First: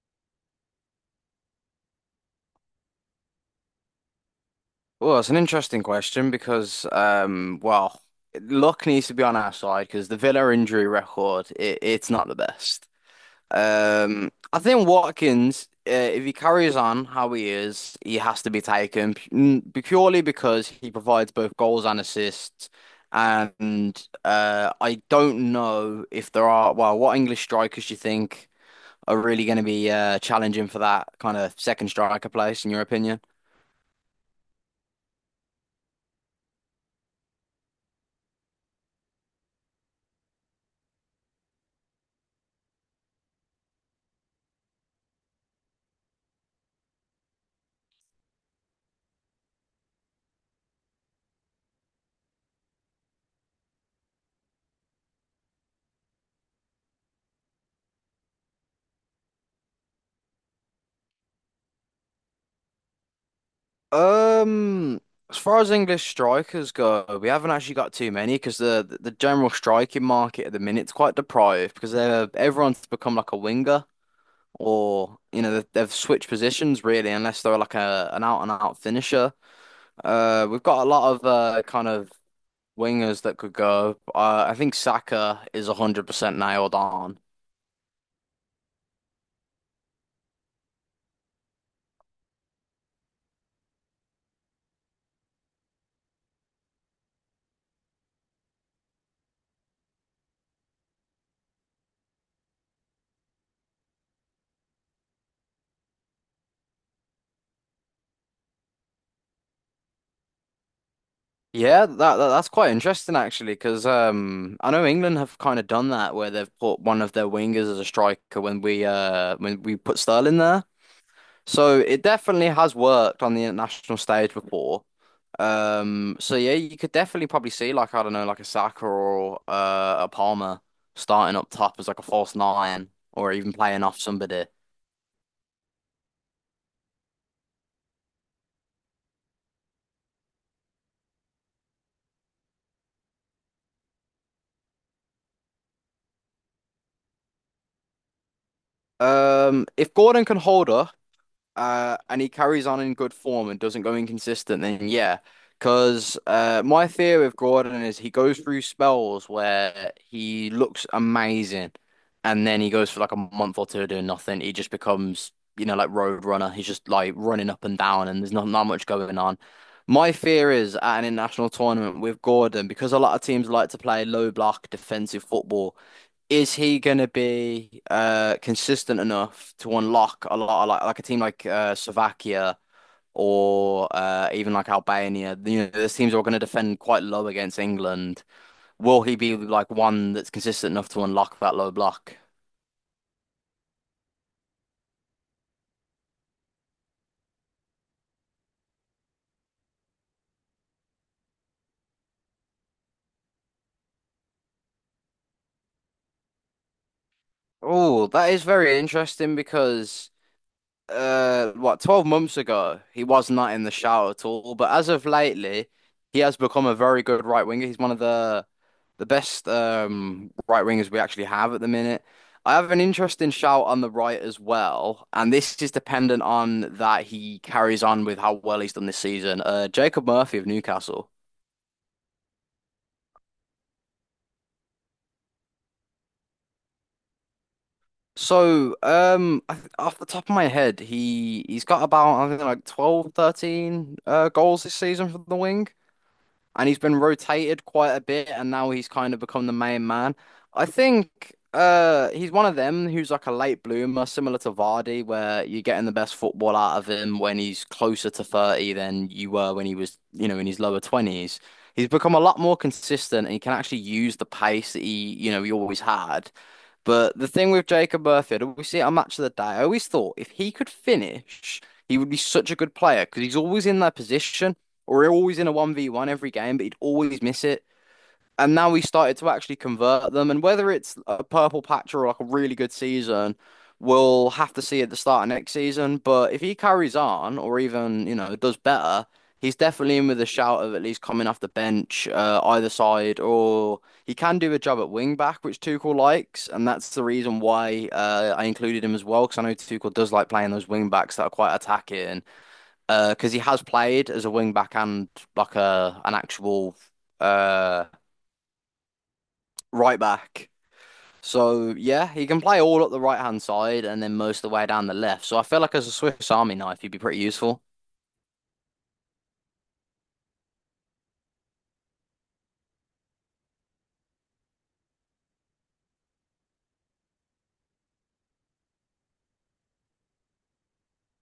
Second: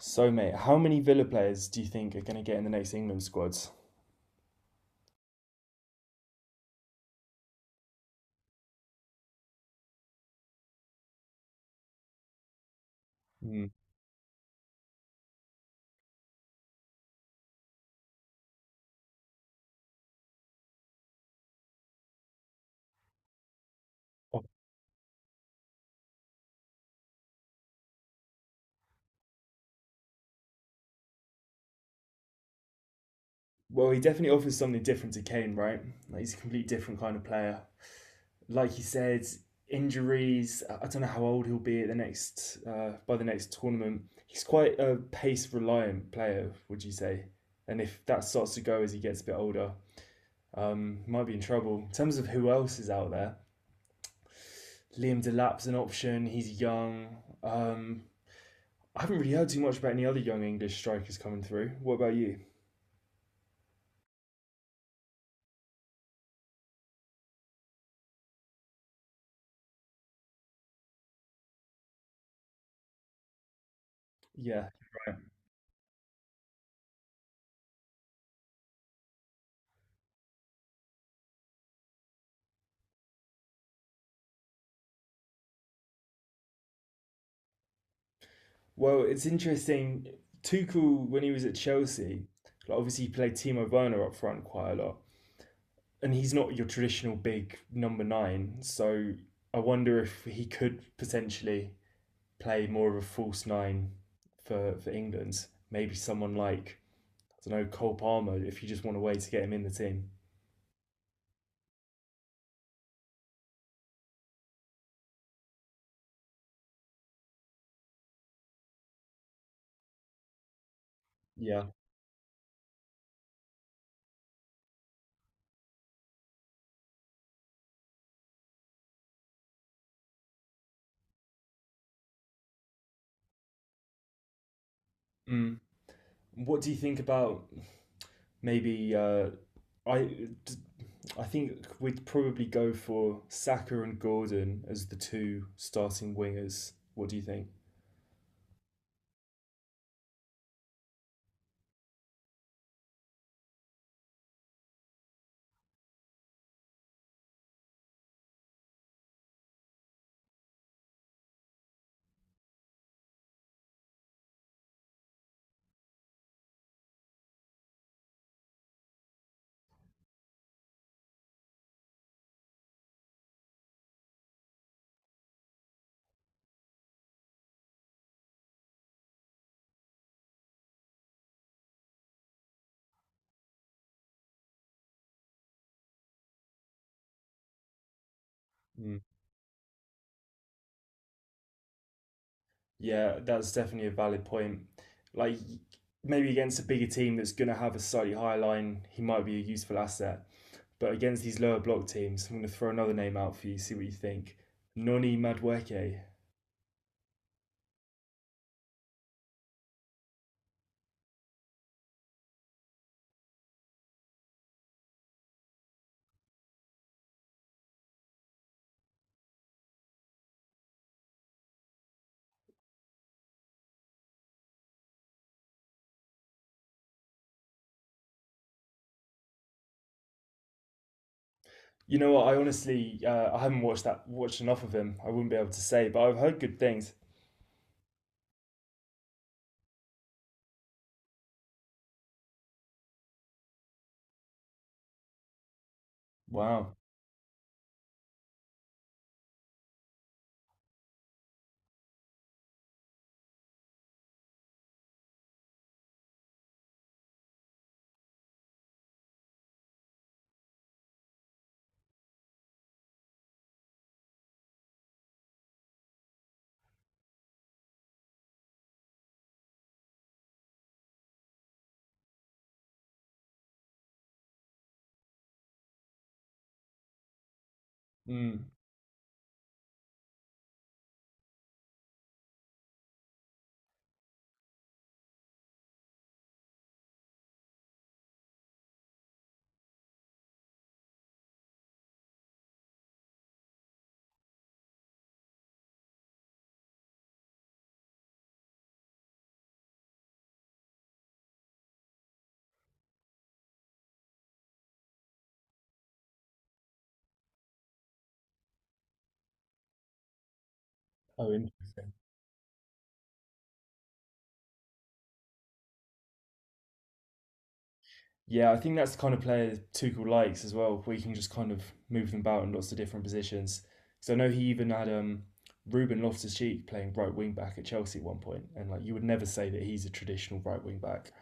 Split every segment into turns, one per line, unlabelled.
So, mate, how many Villa players do you think are going to get in the next England squads?
Well, it's an interesting question because, well, luck needs to be on our side because the Villa injury record, it's not the best.
Mm.
I think Watkins, if he carries on how he is, he has to be taken purely because he provides both goals and assists. And I don't know if there are, well, what English strikers do you think are really going to be challenging for that kind of second striker place, in your opinion?
Well, he definitely offers something different to Kane, right? Like he's a complete different kind of player. Like you said, injuries. I don't know how old he'll be at the next by the next tournament. He's quite a pace reliant player, would you say? And if that starts to go as he gets a bit older, might be in trouble. In terms of who else is out there, Liam Delap's an option. He's young. Um, I haven't really heard too much about any other young English strikers coming through. What about you?
Um, as far as English strikers go, we haven't actually got too many because the general striking market at the minute's quite deprived because they're everyone's become like a winger
Yeah.
or you know they've switched positions really unless they're like a an out and out finisher. We've got a lot of kind of wingers that could go. I think Saka is 100% nailed on.
Well, it's interesting. Tuchel, when he was at Chelsea, like obviously he played Timo Werner up front quite a lot, and he's not your traditional big number nine. So I wonder if he could potentially play more of a false nine for England. Maybe someone like I don't know, Cole Palmer, if you just want a way to get him in the team.
Yeah, that's quite interesting actually, because I know England have kind of done that where they've put one of their wingers as a striker when we put Sterling there.
Yeah.
So it definitely has worked on the international stage before. So yeah, you could definitely probably see like I don't know, like a Saka or a Palmer starting up top as like a false nine or even playing off somebody.
Mm. What do you think about maybe I I think we'd probably go for Saka and Gordon as the two starting wingers. What do you think?
If Gordon can hold up and he carries on in good form and doesn't go inconsistent, then yeah. Because my fear with Gordon is he goes through spells where he looks amazing, and then he goes for like a month or two doing nothing. He just becomes, you know, like road runner. He's just like running up and down, and there's not much going on. My fear is at an international tournament with Gordon, because a lot of teams like to play low block defensive football, is he going to be consistent enough to unlock a lot of like a team like Slovakia or even like Albania? You know, those teams are going to defend quite low against England.
Mm.
Will he be like one that's consistent enough to unlock that low block?
Yeah, that's definitely a valid point. Like maybe against a bigger team that's going to have a slightly higher line, he might be a useful asset. But against these lower block teams, I'm going to throw another name out for you. See what you think. Noni Madweke.
Oh, that is very interesting because what 12 months ago he was not in the shout at all, but as of lately he has become a very good right winger. He's one of the best right wingers we actually have at the minute. I have an interesting shout on the right as well, and this is dependent on that he carries on with how well he's done this season. Jacob Murphy of Newcastle.
You know what? I honestly, I haven't watched enough of him. I wouldn't be able to say, but I've heard good things.
So I th off the top of my head, he's got about I think like 12, 13 goals this season for the, and
Wow.
he's been rotated quite a bit, and now he's kind of become the main man. I think he's one of them who's like a late bloomer, similar to Vardy, where you're getting the best football out of him when he's closer to 30 than you were when he was, you know, in his lower 20s. He's become a lot more consistent and he can actually use the pace that he, you know, he always had. But the thing with Jacob Murphy, we see it on Match of the Day. I always thought if he could finish, he would be such a good player because he's always in that position or always in a 1v1 every game, but he'd always miss it.
Mm.
And now we started to actually convert them. And whether it's a purple patch or like a really good season, we'll have to see at the start of next season. But if he carries on or even, you know, does better, he's definitely in with a shout of at least coming off the bench, either side, or he can do a job at wing back, which Tuchel likes. And that's the reason why I included him as well, because I know Tuchel does like playing those wing backs that are quite attacking. Because he has played as a wing back and like a an actual uh right back.
Oh,
So
interesting.
yeah, he can play all up the right hand side and then most of the way down the left. So I feel like as a Swiss Army knife, he'd be pretty useful.
Yeah, I think that's the kind of player Tuchel likes as well, where you can just kind of move them about in lots of different positions. So I know he even had Ruben Loftus-Cheek playing right wing back at Chelsea at one point, and like you would never say that he's a traditional right wing back.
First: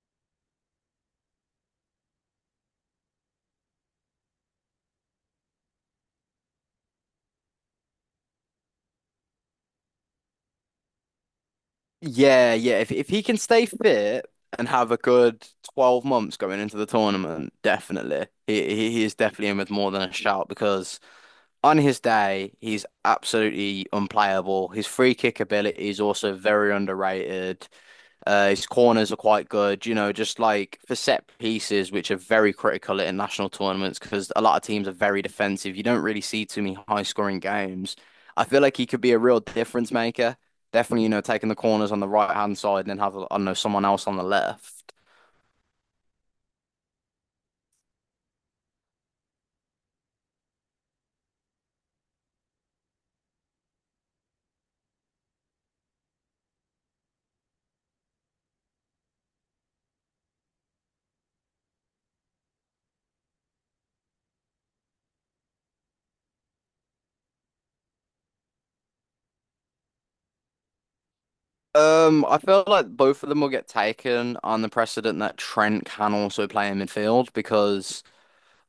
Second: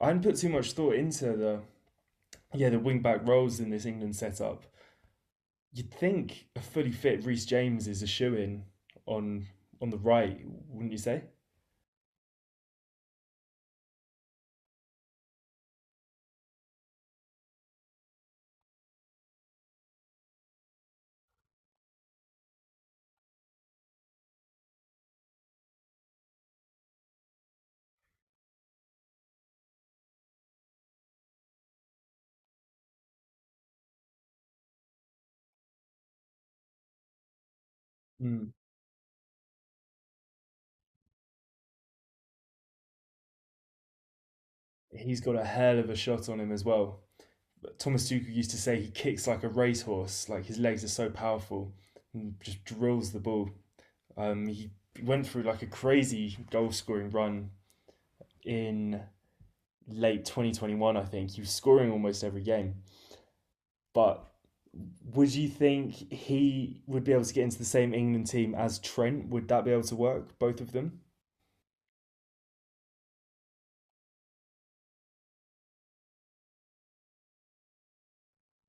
I hadn't put too much thought into the yeah the wing back roles in this England setup. You'd think a fully fit Reece James is a shoe in on on the right, wouldn't you say?
Yeah, yeah. If he can stay fit and have a good 12 months going into the tournament, definitely. He is definitely in with more than a shout because on his day, he's absolutely unplayable. His free kick ability is also very underrated. His corners are quite good, you know, just like for set pieces, which are very critical at international tournaments because a lot of teams are very defensive. You don't really see too many high scoring games. I
Mm.
feel like he could be a real difference maker. Definitely, you know, taking the corners on the right hand side and then have, I don't know, someone else on the left.
He's got a hell of a shot on him as well. But Thomas Tuchel used to say he kicks like a racehorse, like his legs are so powerful and just drills the ball. He went through like a crazy goal scoring run in late 2021, I think. He was scoring almost every game. But would you think he would be able to get into the same England team as Trent? Would that be able to work, both of them?
I feel like both of them will get taken on the precedent that Trent can also play in midfield, because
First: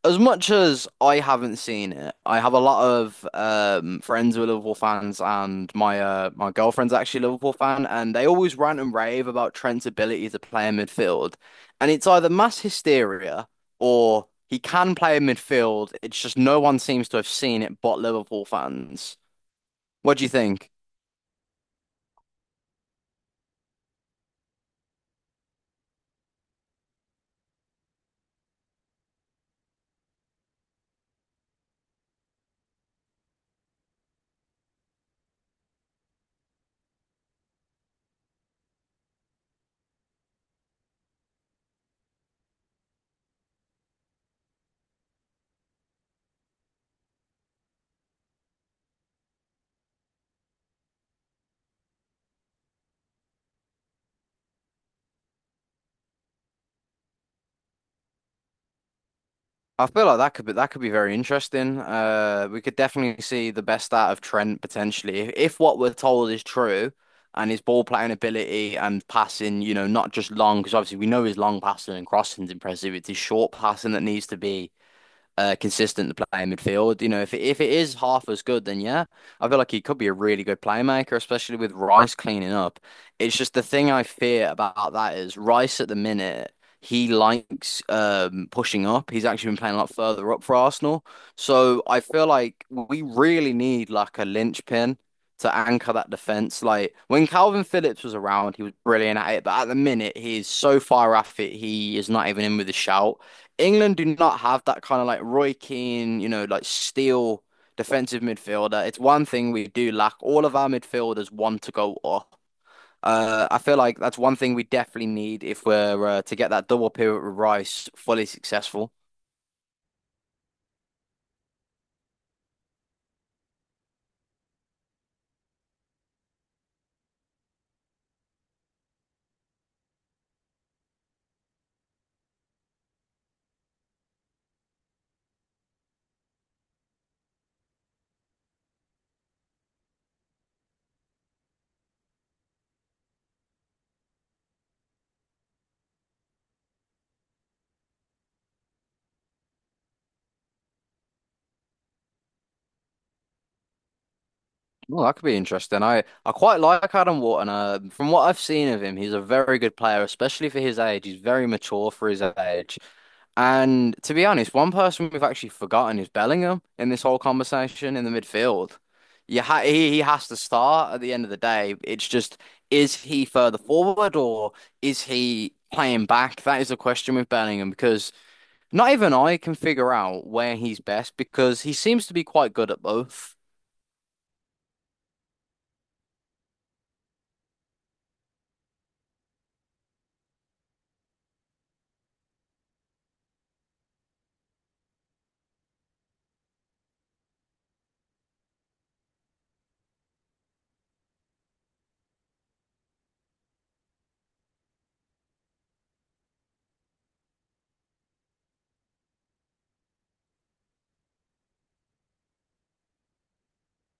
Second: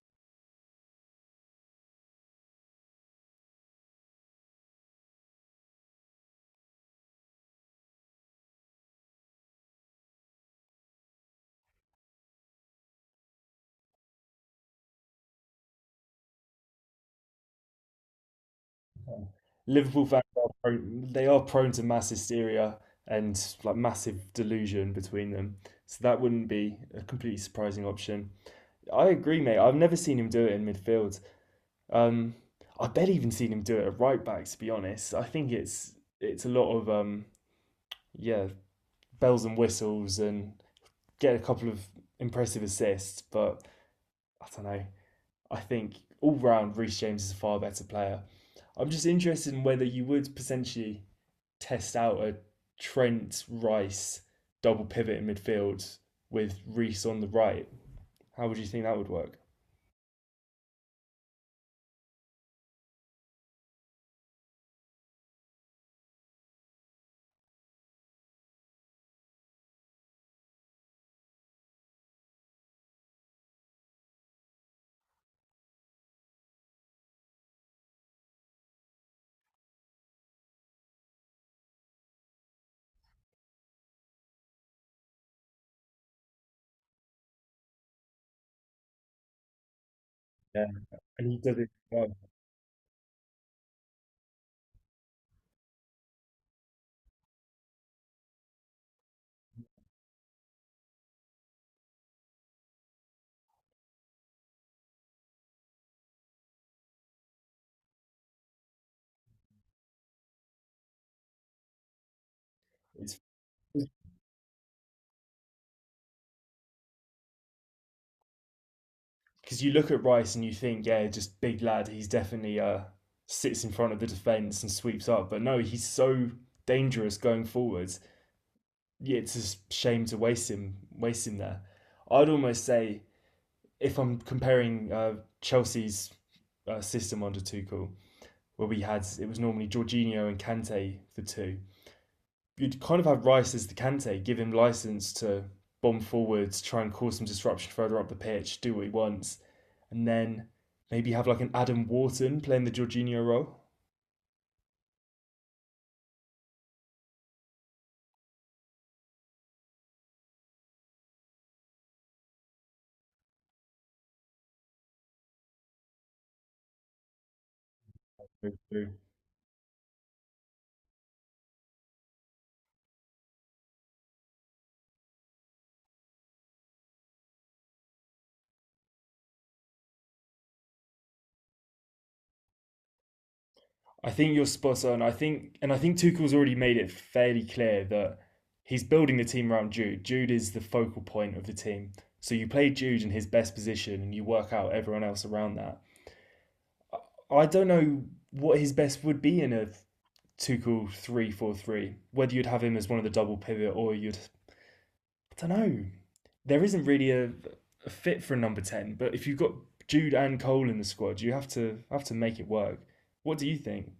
as much as I haven't seen it, I have a lot of friends who are Liverpool fans, and my my girlfriend's actually a Liverpool fan, and they always rant and rave about Trent's ability to play in midfield. And it's either mass hysteria or he can play in midfield. It's just no one seems to have seen it but Liverpool fans.
Liverpool
What
fans
do you
are
think?
prone, they are prone to mass hysteria and like massive delusion between them. So that wouldn't be a completely surprising option. I agree, mate. I've never seen him do it in midfield. Um, I bet even seen him do it at right back, to be honest. I think it's a lot of yeah, bells and whistles and get a couple of impressive assists, but I don't know. I think all round Reece James is a far better player. I'm just interested in whether you would potentially test out a Trent Rice double pivot in midfield with Reece on the right. How would you think that would work?
I feel like that could be very interesting. We could definitely see the best out of Trent potentially if what we're told is true, and his ball playing ability and passing, you know, not just long because obviously we know his long passing and crossing's impressive. It's his short passing that needs to be consistent to play in midfield. You know, if it is half as good, then yeah, I feel like he could be a really good playmaker, especially with Rice cleaning up. It's just the thing I fear about that is Rice at the minute. He likes pushing up. He's actually been playing a lot further up for
Yeah.
Arsenal.
And he does it
So I
well.
feel like we really need like a linchpin to anchor that defense. Like when Calvin Phillips was around, he was brilliant at it, but at the minute he is so far off it, he is not even in with a shout. England do not have that kind of like Roy Keane, you know, like steel defensive midfielder. It's one thing we do lack. All of our midfielders want to go up.
It's
I feel like that's one thing we definitely need if we're to get that double pivot with Rice fully successful.
because you look at Rice and you think, yeah, just big lad. He's definitely sits in front of the defense and sweeps up. But no, he's so dangerous going forwards. Yeah, it's a shame to waste him there. I'd almost say if I'm comparing Chelsea's system under Tuchel, where we had it was normally Jorginho and Kante for two. You'd kind of have Rice as the Kante, give him license to bomb forwards, try and cause some disruption further up the pitch, do what he wants and then maybe have like an Adam Wharton playing the Jorginho role.
Well, that could be interesting. I quite like Adam Wharton. From what I've seen of him, he's a very good player, especially for his age. He's very mature for his age. And to be honest, one person we've actually forgotten is Bellingham in this whole conversation in the midfield.
Mm-hmm.
You ha he has to start at the end of the day. It's just, is he further forward or is he playing back? That is the question with Bellingham because not even I can figure out where he's best because he seems to be quite good at both.
I think you're spot on. I think, and I think Tuchel's already made it fairly clear that he's building the team around Jude. Jude is the focal point of the team. So you play Jude in his best position and you work out everyone else around that. I don't know what his best would be in a Tuchel 3-4-3, whether you'd have him as one of the double pivot or you'd I don't know. There isn't really a fit for a number ten, but if you've got Jude and Cole in the squad, you have to make it work. What do you think?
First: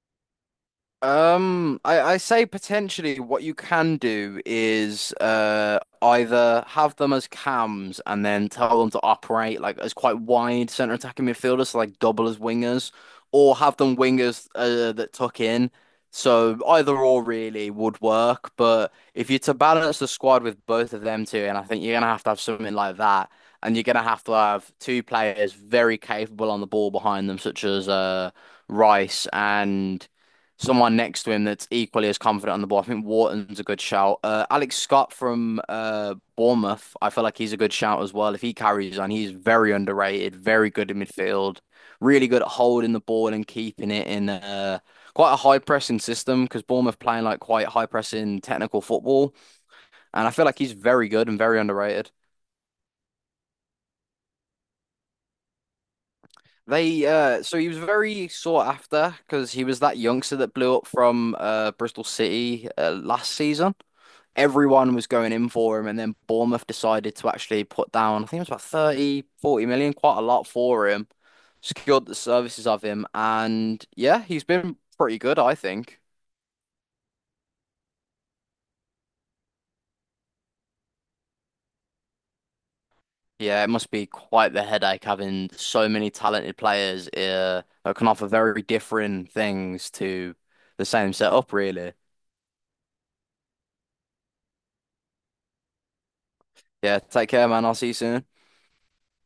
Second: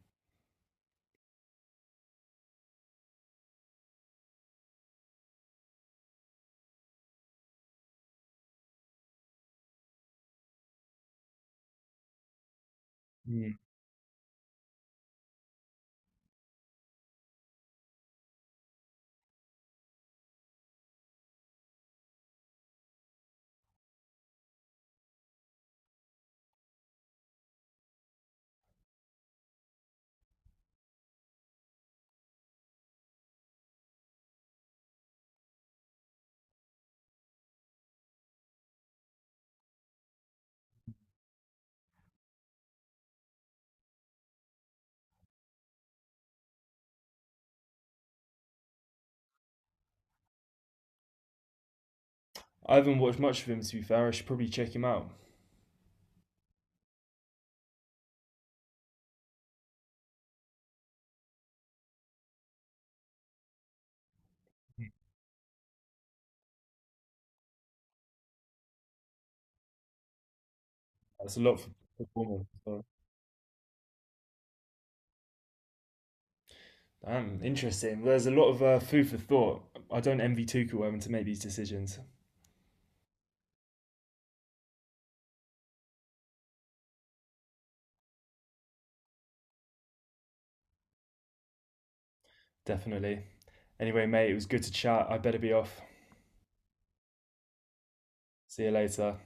I say potentially what you can do is either have them as cams and then tell them to operate like as quite wide centre attacking midfielders, so like double as wingers,
Hmm.
or have them wingers that tuck in. So either or really would work, but if you're to balance the squad with both of them two, and I think you're gonna have to have something like that, and you're gonna have to have two players very capable on the ball behind them, such as Rice and someone next to him that's equally as confident on the ball. I think Wharton's a good shout. Alex Scott from Bournemouth, I feel like he's a good shout as well. If he carries on, he's very underrated, very good in midfield, really good at holding the ball and keeping it in quite a high pressing system because Bournemouth playing like quite high pressing technical football. And I feel like he's very good and very underrated.
I haven't watched much of him to be fair. I should probably check him out.
They so he was very sought after because he was that youngster that blew up from Bristol City last season. Everyone was going in for him and then Bournemouth decided to actually put down I think it was about 30, 40 million, quite a lot for him.
That's a lot for
Secured the
performance.
services of
So.
him and yeah, he's been pretty good, I think.
Damn, interesting. Well, there's a lot of food for thought. I don't envy Tuchel having to make these decisions.
Yeah, it must be quite the headache having so many talented players that can offer very different things to the same setup, really.
Definitely. Anyway, mate, it was good to chat. I better be off.
Yeah, take care, man. I'll see you soon.
See you later.